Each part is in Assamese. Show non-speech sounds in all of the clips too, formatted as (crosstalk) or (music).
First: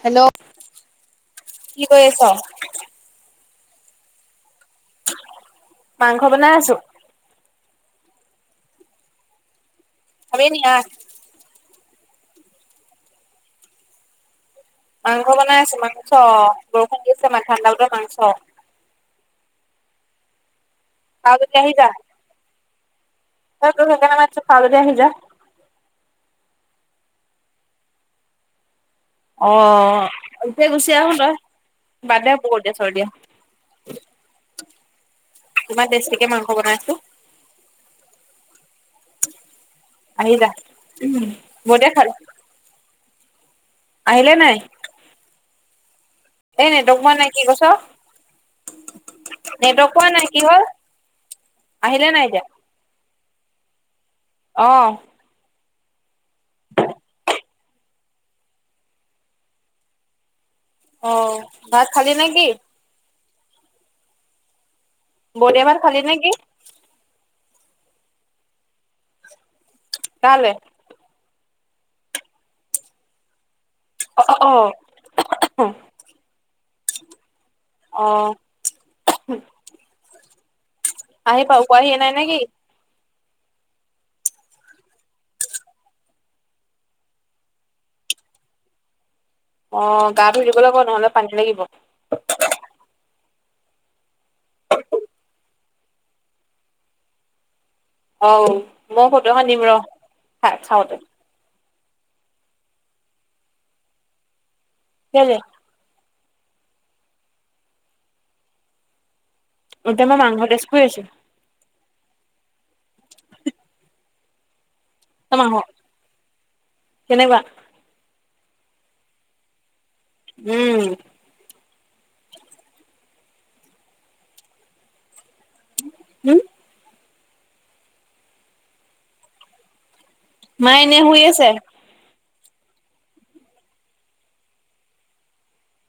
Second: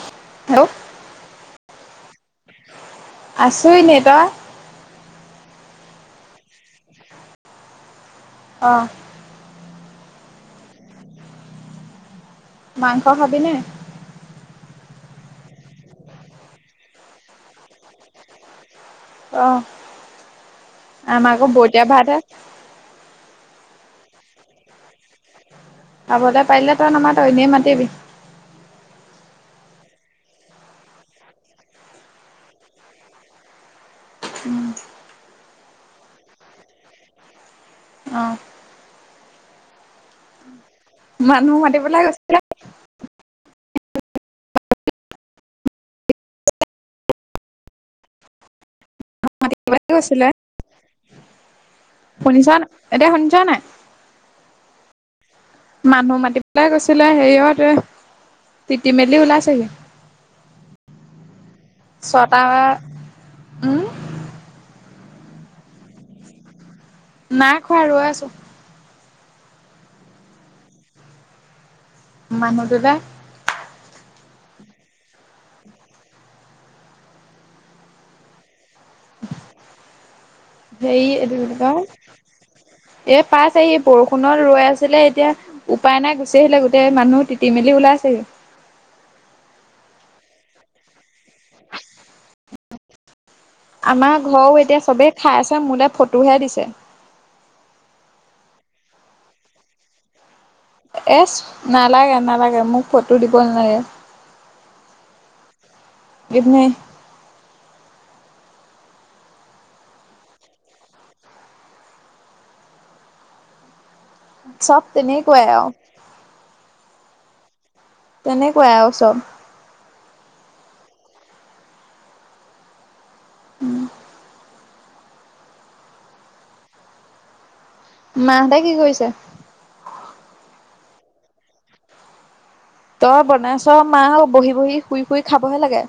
হেল্ল'! কি কৰি আছ? আছো এনে। তই? মাংস বনাই আছো। অ'। খাবি নি আহ। মাংস খাবি নে? মাংস বনাই আছো মাংস বৰষুণ দি আছে নাই ঠাণ্ডা বতৰ মাংস। অ'। খাৱ যদি আহি জা ঐ তোক সেইকাৰণে মাতিছো খাৱ যদি আহিজা। খাবলৈ পাৰিলে তই নামাত এনে মাতিবি। অ' এতিয়া গুচি আহো তই বাদ দে বৰত দিয়া চৰত দিয়া। (inaudible) ইমান টেষ্টিকে মাংস বনাইছোঁ। অঁ আহিবা (unintelligible) মানুহ বনে মাতিবলৈ খালো। গৈছিলে আহিলে নাই? এ নেটৱৰ্ক পোৱা নাই কি কৈছ? মাতিবলৈ নেটৱৰ্ক পোৱা নাই কি হল? আহিলে এতিয়া? শুনিছা নাই এতিয়া শুনিছনে নাই। অ'। মানুহ মাতি পেলাই গৈছিলে হেৰিয়তে তিটি মেলি ওলাইছে হি। অ', ভাত খালি নে ছটা কি? উম ব (unintelligible) ন এবাৰ খালি নেকি নাই খোৱা ৰৈ আছোঁ। কালে? মানুহতোলে। অ', অ'। অ', হেৰি আহি পাও পোৱাহিয়ে নাই নে কি? এ পাছেহি বৰষুণ ৰৈ আছিলে এতিয়া উপায় নাই গুচি আহিলে গোটেই মানুহ তিতি মেলি ওলাইছেহি। অ', গা ধুই দিব লাগিব নহ'লে পানী লাগিব। আমাৰ ঘৰও এতিয়া চবেই খাই আছে মোলে ফটোহে দিছে। অ', মই ফটো এখন দিম ৰহ। এচ নালাগে নালাগে মোক ফটো দিব নালাগে। কেলে। এনেই। এতিয়া মই মাংস তেচ কৰি আছোঁ চব তই তেনেকো মাংস আৰু। কেনেকুৱা। তেনেকুৱাই আৰু চব। উম। উম। উম। মাহঁতে কি কৰিছে? মা এনে শুই আছে। তই বনাইছ মা বহি বহি শুই শুই খাবহে লাগে।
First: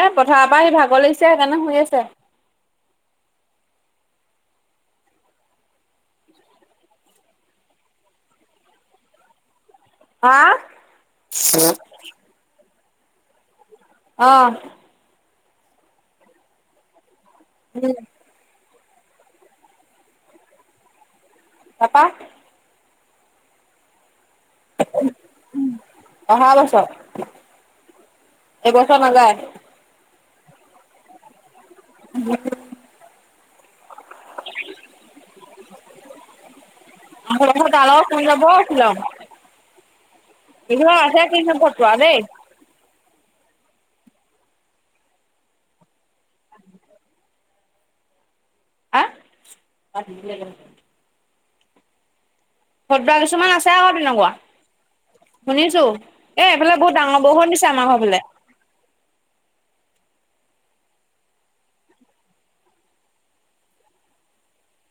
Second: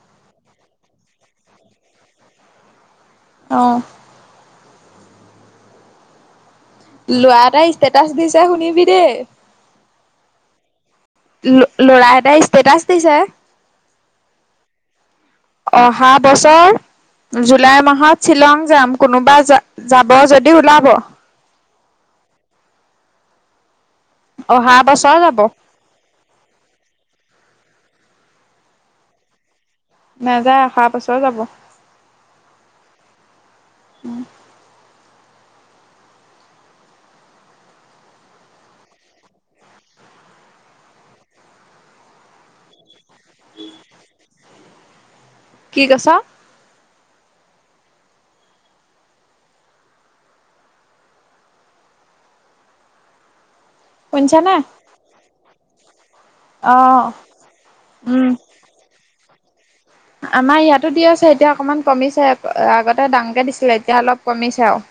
এ পথাৰৰ পৰা সি ভাগৰ লাগিছে সেইকাৰণে শুই আছে। অ'। ল'ৰা এটাই ষ্টেটাচ দিছে শুনিবি দেই। হা ল'ৰা এটাই ষ্টেটাচ দিছে। অ'। অহা বছৰ জুলাই উম মাহত শ্বিলং যাম কোনোবা যা যাব যদি ওলাব। তাপা। অহা বছৰ যাব। অহা বছৰ এবছৰ নাযায়। নাযায় অহা বছৰ যাব। (unintelligible) (unintelligible) (unintelligible) আহে কিন্তু ভতটোৱা দেই। কি কৈছ? আহ (inaudible) ভদ্ৰা কিছুমান আছে। আছে আকৌ তেনেকুৱা শুনিছানে? শুনিছো, এ এইফালে বহুত অ', ডাঙৰ বৰষুণ দিছে আমাৰ ঘৰ ফালে। উম, আমাৰ ইয়াতো দি আছে এতিয়া অকমান কমিছে আগতে ডাঙকে দিছিলে এতিয়া অলপ কমিছে আও।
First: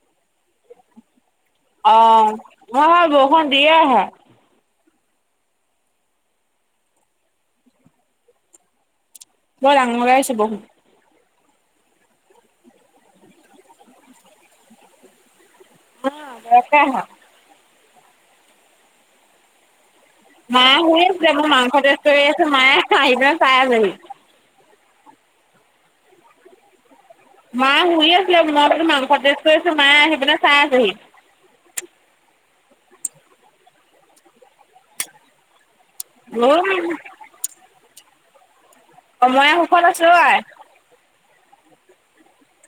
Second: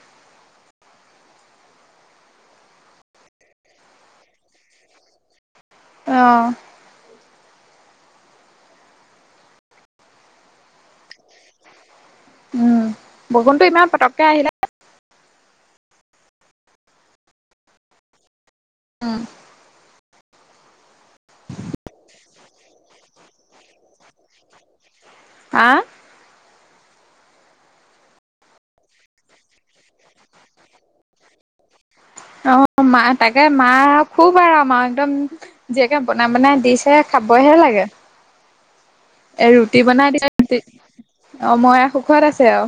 অ হয় হয় বৰষুণ দিয়ে আহে। অ। বৰ ডাঙৰকে আহিছে বৰষুণ। উম বৰষুণটো ইমান পতককে আহিলে (unintelligible) অ। মায়ে শুই আছে মই মাংস টেস্ত কৰি আছো মায়ে হাহি পেলাই চাই আছেহি। আহ? মায়ে শুই আছিলে, মই বোলো মাংস টেষ্ট কৰি আছো মায়ে আহি পিনে চাই আছেহি। অ মা তাকে মা খুব আৰু মা একদম জীয়েকে বনাই বনাই দিছে। খাবহে লাগে। এ মই ৰুটি সুখত আছো বনাই আই দিয়ে, অময়া সুখত আছে আও।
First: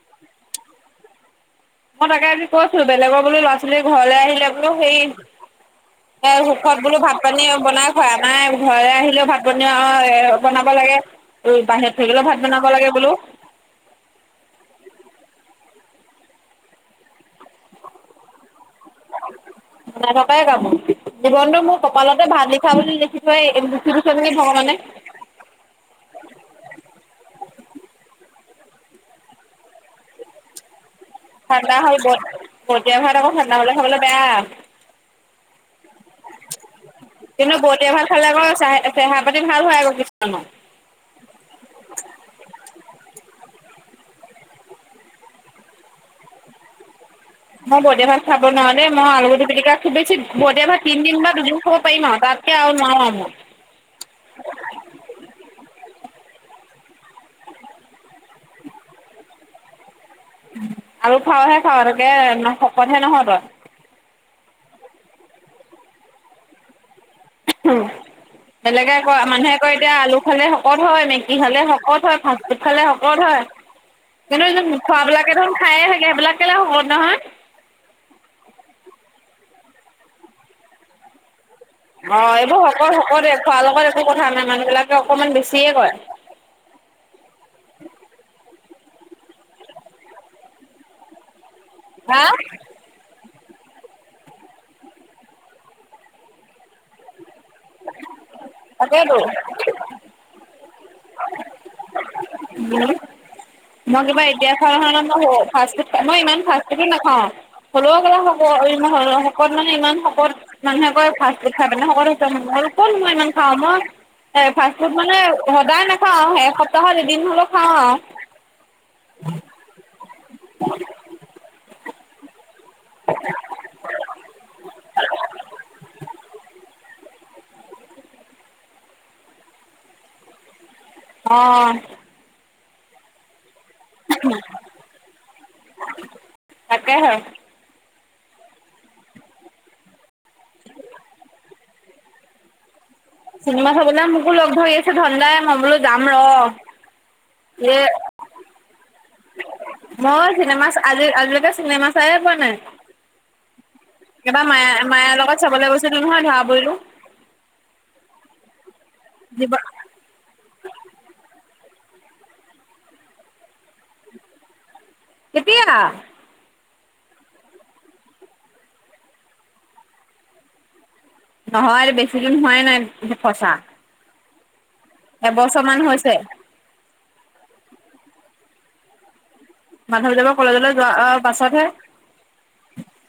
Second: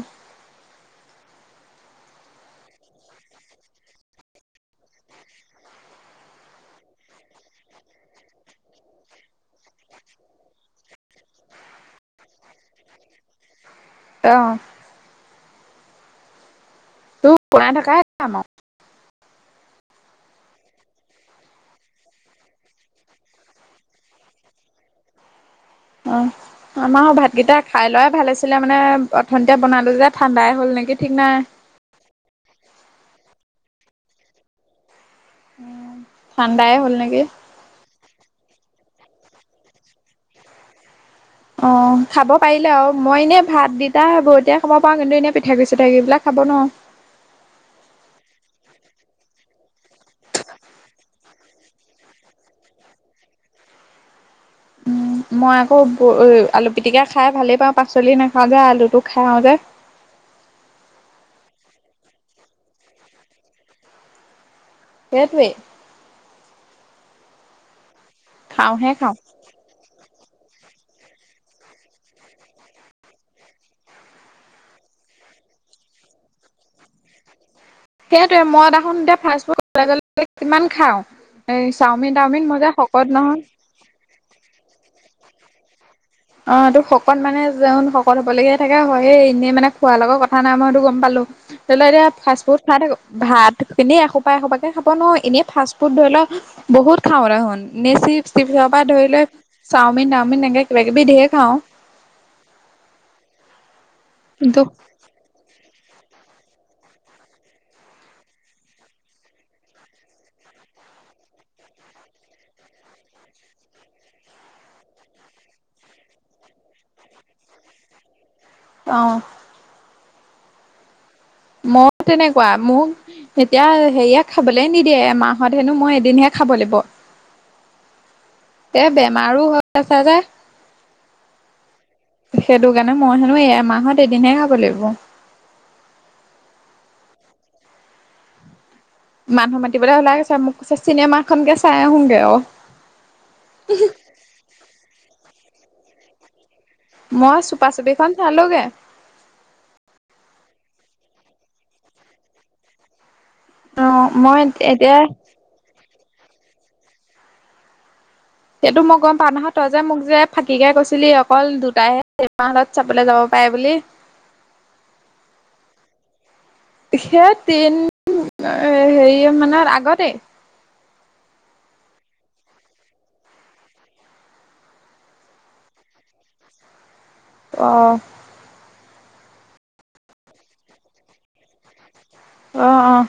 মই তাকে আজি কৈছো বেলেগৰ বোলো ল'ৰা ছোৱালীৰ ঘৰলে আহিলে বোলো হেই এ সুখত বোলো ভাত পানী বনাই খোৱাই, আমাৰ এ ঘৰলে আহিলেও ভাত পানী অ বনাব লাগে। উম বাহিৰত থাকিলেও ভাত বনাব লাগে বোলো। অ। তোৰ বনাই থকাই কাম আও। বনাই থকাই কাম মোৰ, জীৱনটো মোৰ কপালতে ভাত লিখা বুলি লিখি থৈ লিখি গৈছে নেকি ভগৱানে? অঁ। আমাৰও ভাতকেইটা খাই লোৱাই ভাল আছিলে মানে অথনিতে বনালো যে ঠাণ্ডাই হল নেকি ঠিক নাই। ঠাণ্ডা হ'ল বত বদিয়া ভাত আক ঠাণ্ডা হলে খাবলে বেয়া। উম। ঠাণ্ডাই হ'ল নেকি? কিন্তু বতিয়া ভাত খালে আক চাহ চেহেৰা পাতি ভাল হয় আক কিছুমানৰ। অঁ খাব পাৰিলে আও, মই এনেই ভাত দিতা বৰতিয়াই খাব পাৰো, কিন্তু এনেই পিঠা গুৰি চিঠা গুৰি বিলাক খাব নোৱাৰোঁ। মই বদিয়া ভাত খাব নোৱাৰো দেই, মই আলু পিটিকা খুব বেছি বদিয়া ভাত তিনদিন বা দুদিন খাব পাৰিম আও তাত কে আৰু নোৱাও আও মই। উম, মই আকৌ ঔ আলু পিটিকা খাই ভালেই পাওঁ পাচলি নাখাও যে আলুটো খাইও যে। আলু খাৱহে খাও তাকে শকতহে নহ তই। এইটোৱেই। উ খাওঁহে বেলেগে ক খাওঁ মানুহে এতিয়া আলু খালে শকত হয়, মেগী খালে শকত হয়, ফাষ্টফুড খালে শকত হয়। কিন্তু যোন খোৱাবিলাকে দেখোন খায়ে থাকে সেইবিলাক কেলে শকত নহয়? সেইটোৱে মই দেখোন এতিয়া ফাষ্ট ফুড কলেজলে গলে কিমান খাওঁ। চাওমিন অ তাওমিন মই এইবোৰ যে শকত শকতেই, নহয়। খোৱাৰ লগত একো কথা নাই মানুহ বিলাকে অকমান বেছিয়ে কয়। অ এইটো শকত মানে যন শকত হবলগীয়া থাকে হয়েই এনেই মানে খোৱাৰ লগৰ কথা নাই, মই সেইটো গম পালো। তেনেহ'লে এতিয়া হা ফাষ্ট ফুড খাই থাকো। ভাত এনে এসোপা এসোপাকে খাব নোৱাৰো, এনে ফাষ্ট ফুড ধৰি লওক বহুত খাওঁ দেখুন। এ চিপ চিপচৰ পৰা ধৰি তাকেতো লৈ চাওমিন-ঠাওমিন এনেকে কিবা কিবি ঢেৰ খাওঁ। উম' মই কিবা এতিয়া কিন্তু খোৱা নহয় ন। ফাষ্ট ফুড, মই ইমান ফাষ্ট ফুডো নাখাওঁ। হ'ল কিবা হ'ব শকত মানে ইমান শকত মানুহে কয় ফাষ্ট ফুড খায় পিনে শকত হৈছ, মইনো ক'ত মই ইমান খাওঁ মই এ ফাষ্ট ফুড মানে সদায় নাখাওঁ, এসপ্তাহত এদিন হ'লেও খাওঁ আৰু। অ' (unintelligible) মই তেনেকুৱা মোক এতিয়া হেৰিয়ে খাবলে নিদিয়ে, মাহত হেনো মই এদিনহে খাব লাগিব। তে বেমাৰো হৈ আছা যে। অ' সেইটো কাৰণে মই হেনো এমাহত এদিনহে খাব লাগিব। তাকেহে মানুহ মাতিবলৈ ওলাই আহিছে, মোক কৈছে চিনেমাখনকে চাই আহোঁগৈ অ'। চিনেমা চাবলৈ মোকো লগ ধৰি আছে ধন দাই, মই বোলো যাম ৰ। মই চুপা এ চুপি খন চালোগে। মই চিনেমা আজি আজিলৈকে চিনেমা চাইয়ে পোৱা নাই। অ মই এইবাৰ মায়া এতিয়া মায়াৰ লগত চাবলৈ গৈছিলোঁ নহয় ধৰা পৰিলোঁ। সেইটো মই গম পাওঁ জীৱ নহয়, তই যে মোক যে ফাঁকীকে কৈছিলি অকল দুটাইহে চিনেমা হ'লত চাবলৈ যাব পাৰে বুলি। কেতিয়া? সেই তিন হেৰি মানৰ আগতে নহয় এইটো বেছি দিন হোৱাই নাই ফচা। এবছৰ মান হৈছে। অ' মানুহজনৰ কলেজলৈ যোৱা বাছতহে। অ' অ'।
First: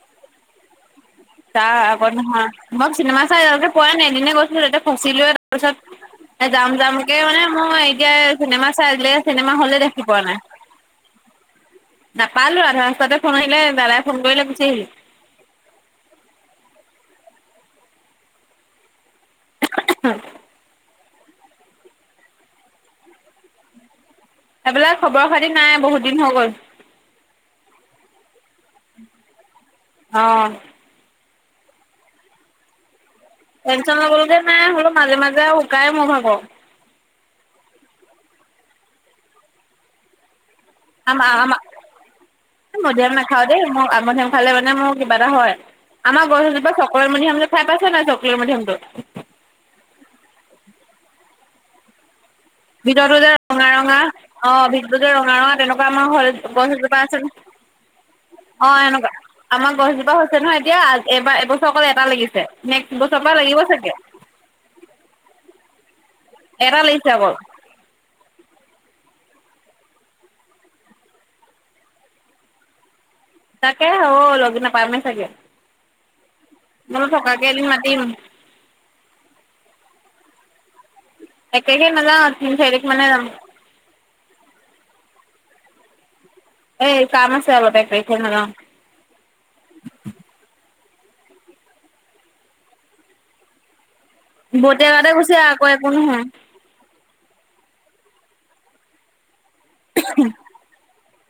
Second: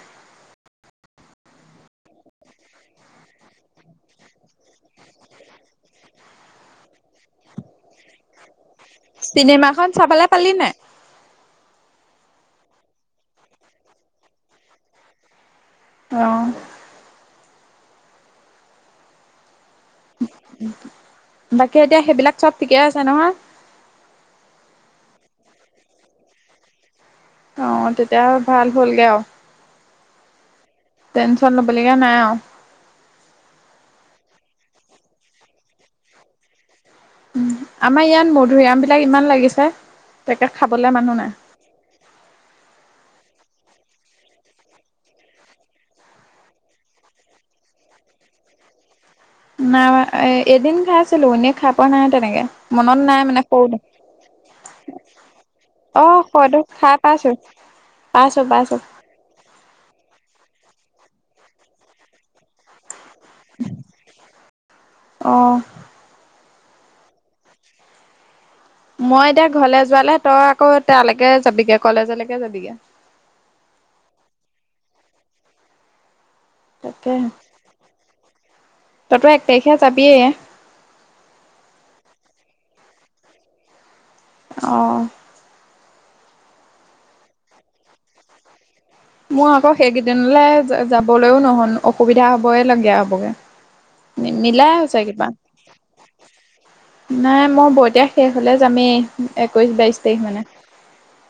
তাৰ আগত নহয় মই চিনেমা চাই আজিলৈকে পোৱা নাই, এদিনে গৈছিলোঁ তাতে ফচিলোৱে তাৰপিছত এ যাম যামকে মানে মই এতিয়া চিনেমা চাই আজিলৈকে চিনেমা হলে চিনেমাখন দেখি পোৱা চাবলৈ নাই। পালি নাপালো, আধা ৰাস্ততে ফোন আহিলে দাদাই ফোন কৰিলে গুচি আহিলোঁ। অ' বাকী এতিয়া সেইবিলাক চব ঠিকে আছে নহয়। এইবিলাক খবৰ-খাতি নাই বহুত দিন হৈ গ'ল। অ' তেতিয়া ভাল হ'লগে আৰু। অ টেনশন ল'বলগীয়া নাই আৰু। টেনশন ল'বলগীয়া নাই, হ'লেও মাজে-মাজে আৰু উকাই মোৰ ভাগৰ। আমাৰ ইয়াত মধুৰিআম বিলাক ইমান লাগিছে। তাকে খাবলে মান আমাৰ-আমাৰ এই মধুৰিআম নাখাওঁ দেই, মোৰ মধুৰিআম খালে মানে মোৰ কিবা এটা হয়। আমাৰ গছজোপা চকলেট মধুৰিআম খাই পাইছে নাই, চকলেট মধুৰিআমটো। নাই এ এদিন খাই আছিলোঁ, এনে খায় পোৱা নাই তেনেকে। মনত ভিতৰতো নাই যে মানে ৰঙা সৰুতে ৰঙা অ ভিতৰতো যে ৰঙা ৰঙা তেনেকুৱা অ আমাৰ ঘৰত হয়তো গছ খাই এজোপা আছে পাইছো পাইছো পাইছো অ' এনেকুৱা আমাৰ গছজোপা হৈছে নহয় এতিয়া এবাৰ এবছৰ এটা লাগিছে নেক্সট বছৰ পৰা লাগিব চাগে অ এটা লাগিছে অকল মই এতিয়া ঘৰলে যোৱালে তই আকৌ তালেকে যাবিগে কলেজলেকে যাবিগে তাকে অ লগ নাপামেই চাগে মই বোলো তাকে থকাকে এদিন মাতিম তইতো এক তাৰিখে যাবিয়ে এক তাৰিখে নাজাও তিনি চাৰি তাৰিখ মানে যাম। অ এই কাম আছে অলপ এক তাৰিখে নাজাও মোৰ আকৌ সেইকেইদিনলে যাবলৈও নহ'ন অসুবিধা হবই লগীয়া হ'বগে মিলাই হৈছে বটেবাতে কিবা গুচি আ, আক একো নহয় নাই মই বৈতিয়া শেষ হলে যামেই একৈশ বাইশ তাৰিখ মানে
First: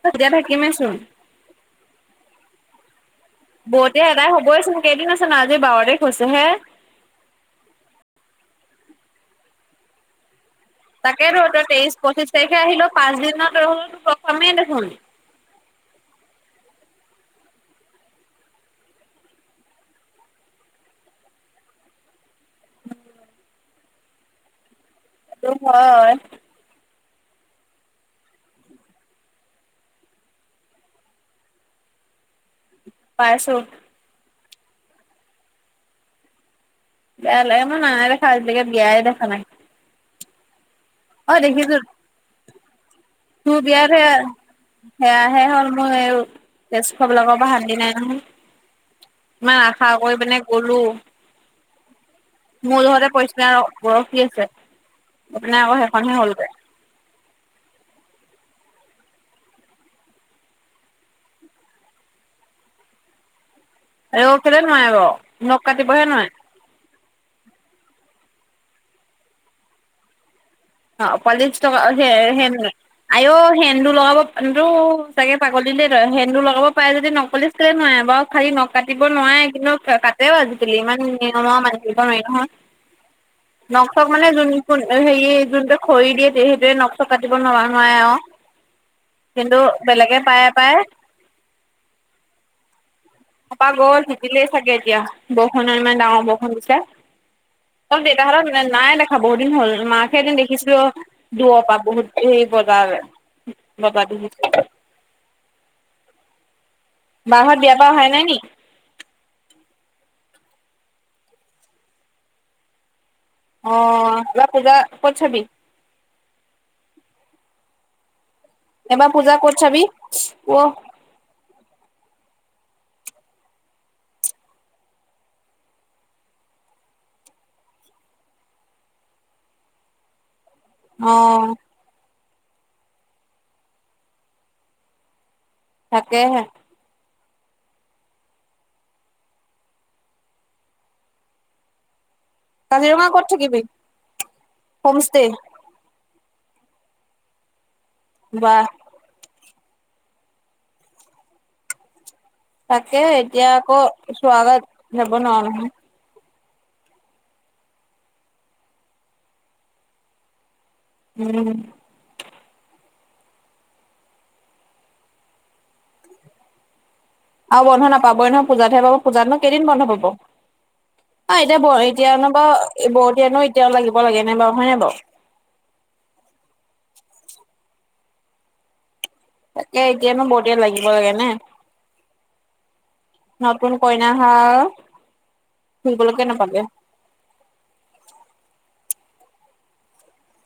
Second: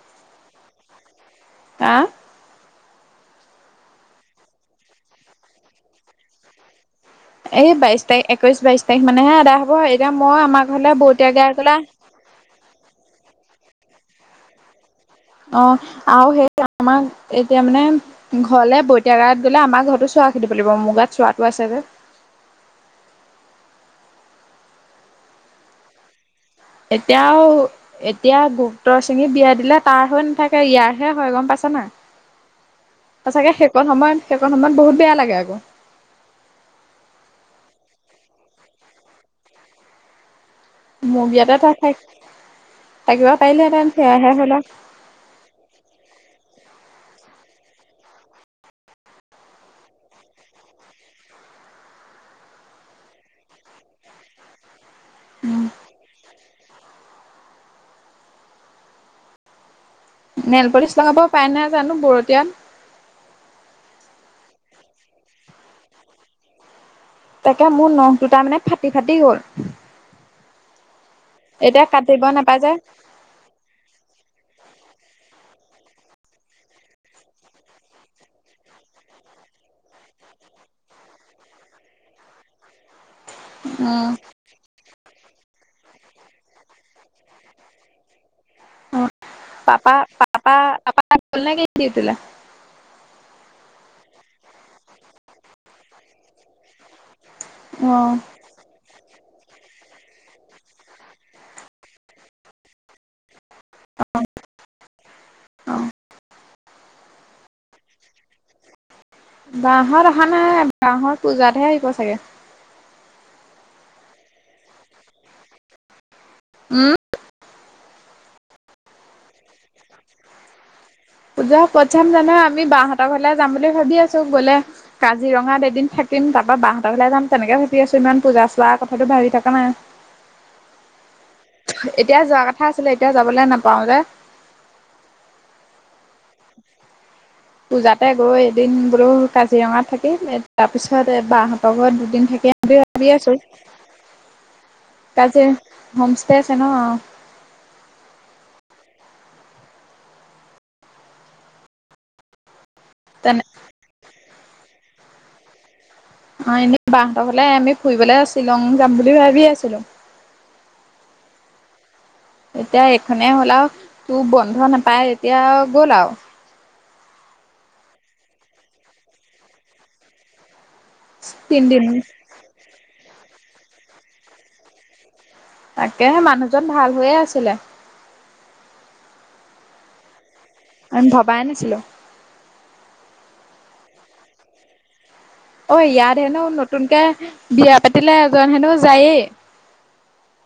তেতিয়া থাকিমেই চোন আহ বৈতীয়া এডাই হ'বই চোন কেইদিন আছে ন আজি বাৰ তাৰিখ হৈছে হে এই বাইশ তাৰিখ একৈশ বাইশ তাৰিখ মানেহে আদা হ'ব এতিয়া মই আমাৰ ঘৰলে বৈতীয়া তাকেতো গাই তই কলা তেইশ পঁচিশ তাৰিখে আহিলও পাঁচ দিনত ৰলো তো প্ৰথমেই দেখোন অ আৰু সেই আমাক এতিয়া মানে ঘৰলে বৈতিয়া গাৰত গ'লে আমাৰ ঘৰতো চোৱা খেদিব লাগিব মোৰ গাত চোৱাটো আছে যে হয় এতিয়াও এতিয়া গুপ্ত সিঙী বিয়া দিলে তাৰ হৈ নাথাকে ইয়াৰহে হয় গম পাইছা নাই সচাকে পাইছো সেইকণ সময়ত সেইকণ সময়ত বহুত বেয়া লাগে আকৌ বেয়া লাগে মই নাইয়ে দেখা আজিলৈকে বিয়াই দেখা নাই ম অ বিয়াতে তই দেখিছো থাক থাকিব তোৰ বিয়াত পাৰিলেহেতেন হে সেয়াহে হ'ল সেয়াহে হ'ল মোৰ এই তেজখোৱা বিলাকৰ পৰা শান্তি নাই নহয় ইমান আশা কৰি পিনে গ'লো মোৰ ঘৰতে পৰিশমিতা বৰশী আছে আৰু এইপিনে আকৌ সেইখনহে হ'লগে নেলপলিচ লগাব পাই নাই জানো বৰটীয়াত আৱৈ কেলে নোৱাৰে ব নখ কাটিবহে নোৱাই তাকে মোৰ নখ দুটাৰ মানে ফাটি ফাটি গ'ল অ পলিছ থকা এতিয়া সে কাটিব সে ন নাপাই যে আৱৈ' সেন্দু লগাব (unintelligible) টো চাগে পাগলী দেই তই সেন্দু লগাব পাৰে যদি নকপালিছ কালে নোৱাৰে বাও খালি ন কাটিব নোৱাৰে কিন্তু কাটেও আজিকালি ইমান নিয়ম মানি থাকিব নোৱাৰি নহয় নক চক উম, মানে যোন হেৰি যোনটো খৰি দিয়ে তে সেইটোৱে নক চক কাটিব নোৱা নোৱাৰে অ কিন্তু পাপা বেলেগে পায় পাপা পায় পাপা গ'ল নেকি ডিউটিলে পাপা গ'ল ভিজিলেই চাগে এতিয়া বৰষুণৰ ইমান ডাঙৰ বৰষুণ দিছে অকল অ', দেউতা হতন মানে নাই দেখা বহুত দিন হ'ল মাকহে এদিন দেখিছিলো দূৰৰ পৰা বহুত হেৰি বজাৰ বাবাটো শুইছে অ'। বাহত বিয়া পা অহাই নাই নি বাহঁত অহা নাই বাহঁত পূজাতহে আহিব চাগে। অ এবা পূজা ক'ত চবি? উম এবাৰ পূজা ক'ত চাবি ওৱ পূজা ক'ত চাম জানা আমি বাহঁতৰ ঘৰলে যাম বুলি ভাবি আছো গ'লে কাজিৰঙাত এদিন থাকিম তাৰ পৰা বাহঁতৰ ঘৰলে যাম তেনেকে ভাবি আছো ইমান পূজা চোৱা কথাটো ভাবি থকা নাই। অ এতিয়া যোৱা কথা আছিলে এতিয়া যাবলে নাপাওঁ যে। তাকেহে পূজাতে গৈ এদিন বোলো কাজিৰঙাত থাকিম তাৰ পিছত এ বাহঁতৰ ঘৰত দুদিন থাকি- ম বুলি কাজিৰঙা ভাবি ক'ত আছো থাকিবি? হোমষ্টে তাই হোম ষ্টে আছে ন ৱাহ তাকে তেনে এতিয়া আকৌ চোৱালত যাব নোৱাৰো নহয়। অ এনে বাহঁতৰ ঘলে আমি ফুৰিবলে শ্বিলং যাম বুলি ভাবি আছিলো। উম এতিয়া এইখনে হ'ল আৰু তোৰ বন্ধ নাপাই তেতিয়া গ'ল আৰু আৰু বন্ধ নাপাবই নহয় পূজাতহে পাব পূজাতনো কেইদিন বন্ধ পাব। অ এতিয়া ব তিনদিন এতিয়া অলপ বা বৰতিয়ানো এতিয়াও লাগিব লাগে নে বাৰু হয় নাই বাৰু তাকেহে মানুহজন ভাল হৈয়ে আছিলে। তাকে এতিয়ানো বৰ দিয়াত লাগিব আমি লাগে নে ভবাই নাছিলো। নতুন কইনা হা অ ইয়াত হেনো নতুনকে বিয়া পাতিলে এজন হেনো যায়েই।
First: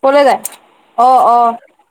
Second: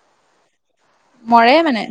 কলৈ যায়। অ', মৰে অ'। মানে